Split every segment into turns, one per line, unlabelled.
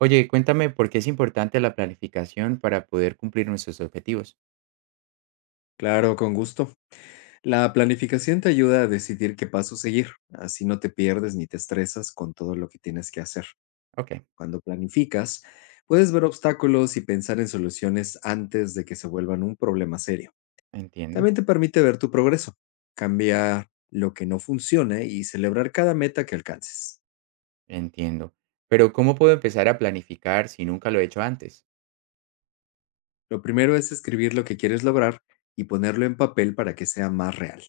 Oye, cuéntame por qué es importante la planificación para poder cumplir nuestros objetivos.
Claro, con gusto. La planificación te ayuda a decidir qué paso seguir, así no te pierdes ni te estresas con todo lo que tienes que hacer.
Ok,
Cuando planificas, puedes ver obstáculos y pensar en soluciones antes de que se vuelvan un problema serio.
entiendo,
También te permite ver tu progreso, cambiar lo que no funciona y celebrar cada meta que alcances.
entiendo. Pero ¿cómo puedo empezar a planificar si nunca lo he hecho antes?
Lo primero es escribir lo que quieres lograr y ponerlo en papel para que sea más real.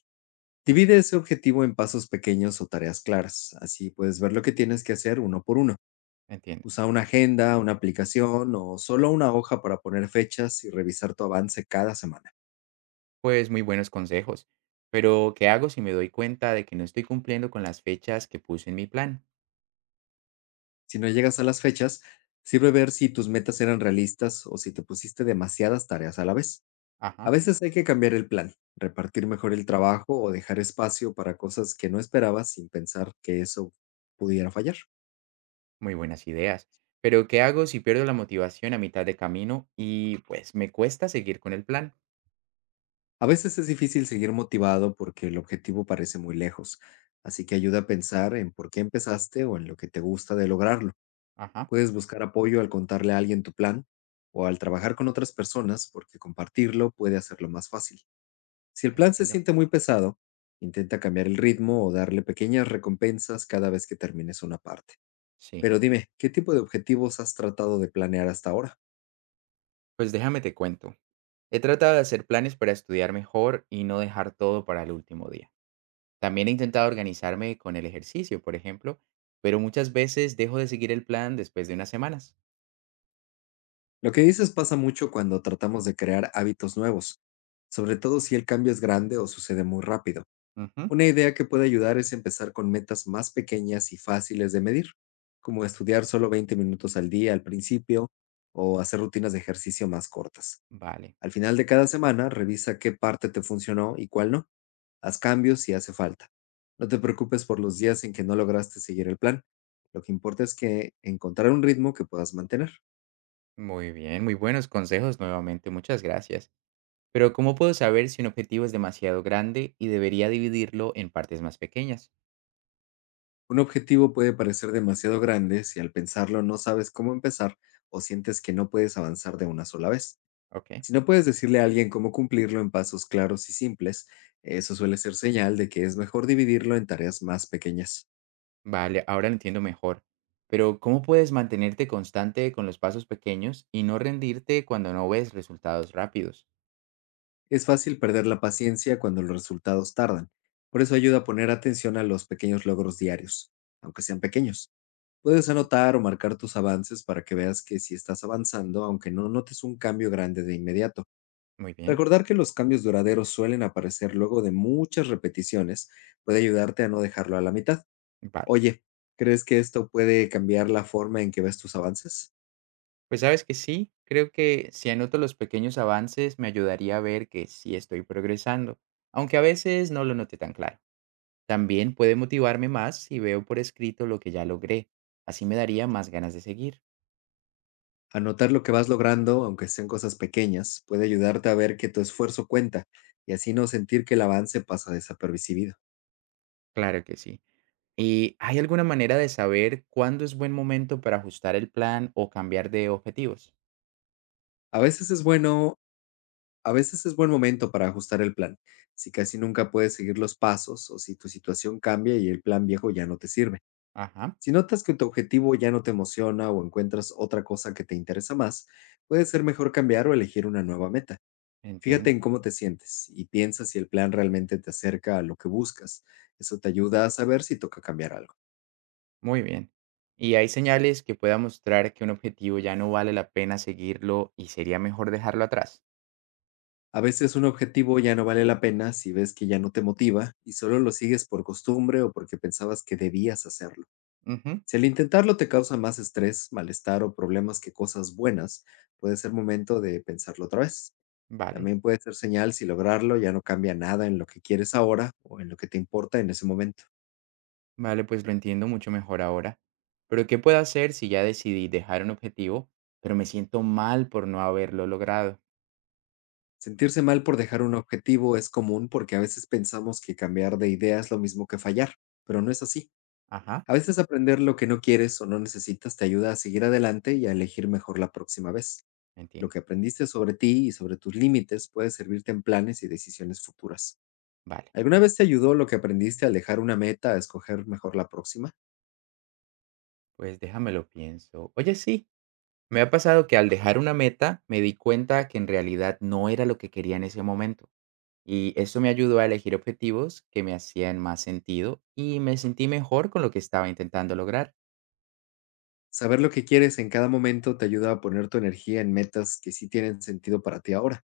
Divide ese objetivo en pasos pequeños o tareas claras, así puedes ver lo que tienes que hacer uno por uno.
Entiendo.
Usa una agenda, una aplicación o solo una hoja para poner fechas y revisar tu avance cada semana.
Pues muy buenos consejos. Pero ¿qué hago si me doy cuenta de que no estoy cumpliendo con las fechas que puse en mi plan?
Si no llegas a las fechas, sirve ver si tus metas eran realistas o si te pusiste demasiadas tareas a la vez. A
Ajá,
veces hay que cambiar el plan, repartir mejor el trabajo o dejar espacio para cosas que no esperabas sin pensar que eso pudiera fallar.
muy buenas ideas. Pero ¿qué hago si pierdo la motivación a mitad de camino y pues me cuesta seguir con el plan?
A veces es difícil seguir motivado porque el objetivo parece muy lejos, así que ayuda a pensar en por qué empezaste o en lo que te gusta de lograrlo.
Ajá,
Puedes buscar apoyo al contarle a alguien tu plan o al trabajar con otras personas porque compartirlo puede hacerlo más fácil. Si el plan se
entiendo.
siente muy pesado, intenta cambiar el ritmo o darle pequeñas recompensas cada vez que termines una parte.
Sí,
Pero dime, ¿qué tipo de objetivos has tratado de planear hasta ahora?
pues déjame te cuento. He tratado de hacer planes para estudiar mejor y no dejar todo para el último día. También he intentado organizarme con el ejercicio, por ejemplo, pero muchas veces dejo de seguir el plan después de unas semanas.
Lo que dices pasa mucho cuando tratamos de crear hábitos nuevos, sobre todo si el cambio es grande o sucede muy rápido.
Ujú,
Una idea que puede ayudar es empezar con metas más pequeñas y fáciles de medir, como estudiar solo 20 minutos al día al principio o hacer rutinas de ejercicio más cortas.
vale,
Al final de cada semana, revisa qué parte te funcionó y cuál no. Haz cambios si hace falta. No te preocupes por los días en que no lograste seguir el plan. Lo que importa es que encontrar un ritmo que puedas mantener.
muy bien, muy buenos consejos nuevamente, muchas gracias. Pero ¿cómo puedo saber si un objetivo es demasiado grande y debería dividirlo en partes más pequeñas?
Un objetivo puede parecer demasiado grande si al pensarlo no sabes cómo empezar o sientes que no puedes avanzar de una sola vez.
Ok,
Si no puedes decirle a alguien cómo cumplirlo en pasos claros y simples, eso suele ser señal de que es mejor dividirlo en tareas más pequeñas.
vale, ahora lo entiendo mejor. Pero ¿cómo puedes mantenerte constante con los pasos pequeños y no rendirte cuando no ves resultados rápidos?
Es fácil perder la paciencia cuando los resultados tardan, por eso ayuda a poner atención a los pequeños logros diarios, aunque sean pequeños. Puedes anotar o marcar tus avances para que veas que si estás avanzando, aunque no notes un cambio grande de inmediato.
Muy bien.
Recordar que los cambios duraderos suelen aparecer luego de muchas repeticiones puede ayudarte a no dejarlo a la mitad.
Vale.
Oye, ¿crees que esto puede cambiar la forma en que ves tus avances?
Pues, ¿sabes que sí? Creo que si anoto los pequeños avances me ayudaría a ver que sí estoy progresando, aunque a veces no lo note tan claro. También puede motivarme más si veo por escrito lo que ya logré. Así me daría más ganas de seguir.
Anotar lo que vas logrando, aunque sean cosas pequeñas, puede ayudarte a ver que tu esfuerzo cuenta y así no sentir que el avance pasa desapercibido.
Claro que sí. ¿Y hay alguna manera de saber cuándo es buen momento para ajustar el plan o cambiar de objetivos?
A veces es bueno, a veces es buen momento para ajustar el plan, si casi nunca puedes seguir los pasos o si tu situación cambia y el plan viejo ya no te sirve.
Ajá,
Si notas que tu objetivo ya no te emociona o encuentras otra cosa que te interesa más, puede ser mejor cambiar o elegir una nueva meta. Fíjate
entiendo.
en cómo te sientes y piensa si el plan realmente te acerca a lo que buscas. Eso te ayuda a saber si toca cambiar algo.
Muy bien. ¿Y hay señales que pueda mostrar que un objetivo ya no vale la pena seguirlo y sería mejor dejarlo atrás?
A veces un objetivo ya no vale la pena si ves que ya no te motiva y solo lo sigues por costumbre o porque pensabas que debías hacerlo.
Ujú.
Si al intentarlo te causa más estrés, malestar o problemas que cosas buenas, puede ser momento de pensarlo otra vez.
Vale,
También puede ser señal si lograrlo ya no cambia nada en lo que quieres ahora o en lo que te importa en ese momento.
vale, pues lo entiendo mucho mejor ahora. Pero ¿qué puedo hacer si ya decidí dejar un objetivo, pero me siento mal por no haberlo logrado?
Sentirse mal por dejar un objetivo es común porque a veces pensamos que cambiar de idea es lo mismo que fallar, pero no es así.
Ajá,
A veces aprender lo que no quieres o no necesitas te ayuda a seguir adelante y a elegir mejor la próxima vez. Lo
entiendo.
que aprendiste sobre ti y sobre tus límites puede servirte en planes y decisiones futuras.
Vale,
¿Alguna vez te ayudó lo que aprendiste al dejar una meta a escoger mejor la próxima?
pues déjamelo pienso. Oye, sí, me ha pasado que al dejar una meta me di cuenta que en realidad no era lo que quería en ese momento. Y eso me ayudó a elegir objetivos que me hacían más sentido y me sentí mejor con lo que estaba intentando lograr.
Saber lo que quieres en cada momento te ayuda a poner tu energía en metas que sí tienen sentido para ti ahora.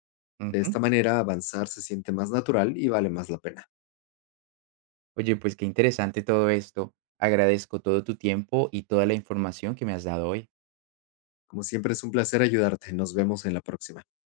De esta manera, avanzar se siente más natural y vale más la pena.
Oye, pues qué interesante todo esto. Agradezco todo tu tiempo y toda la información que me has dado hoy.
Como siempre, es un placer ayudarte. Nos vemos en la próxima.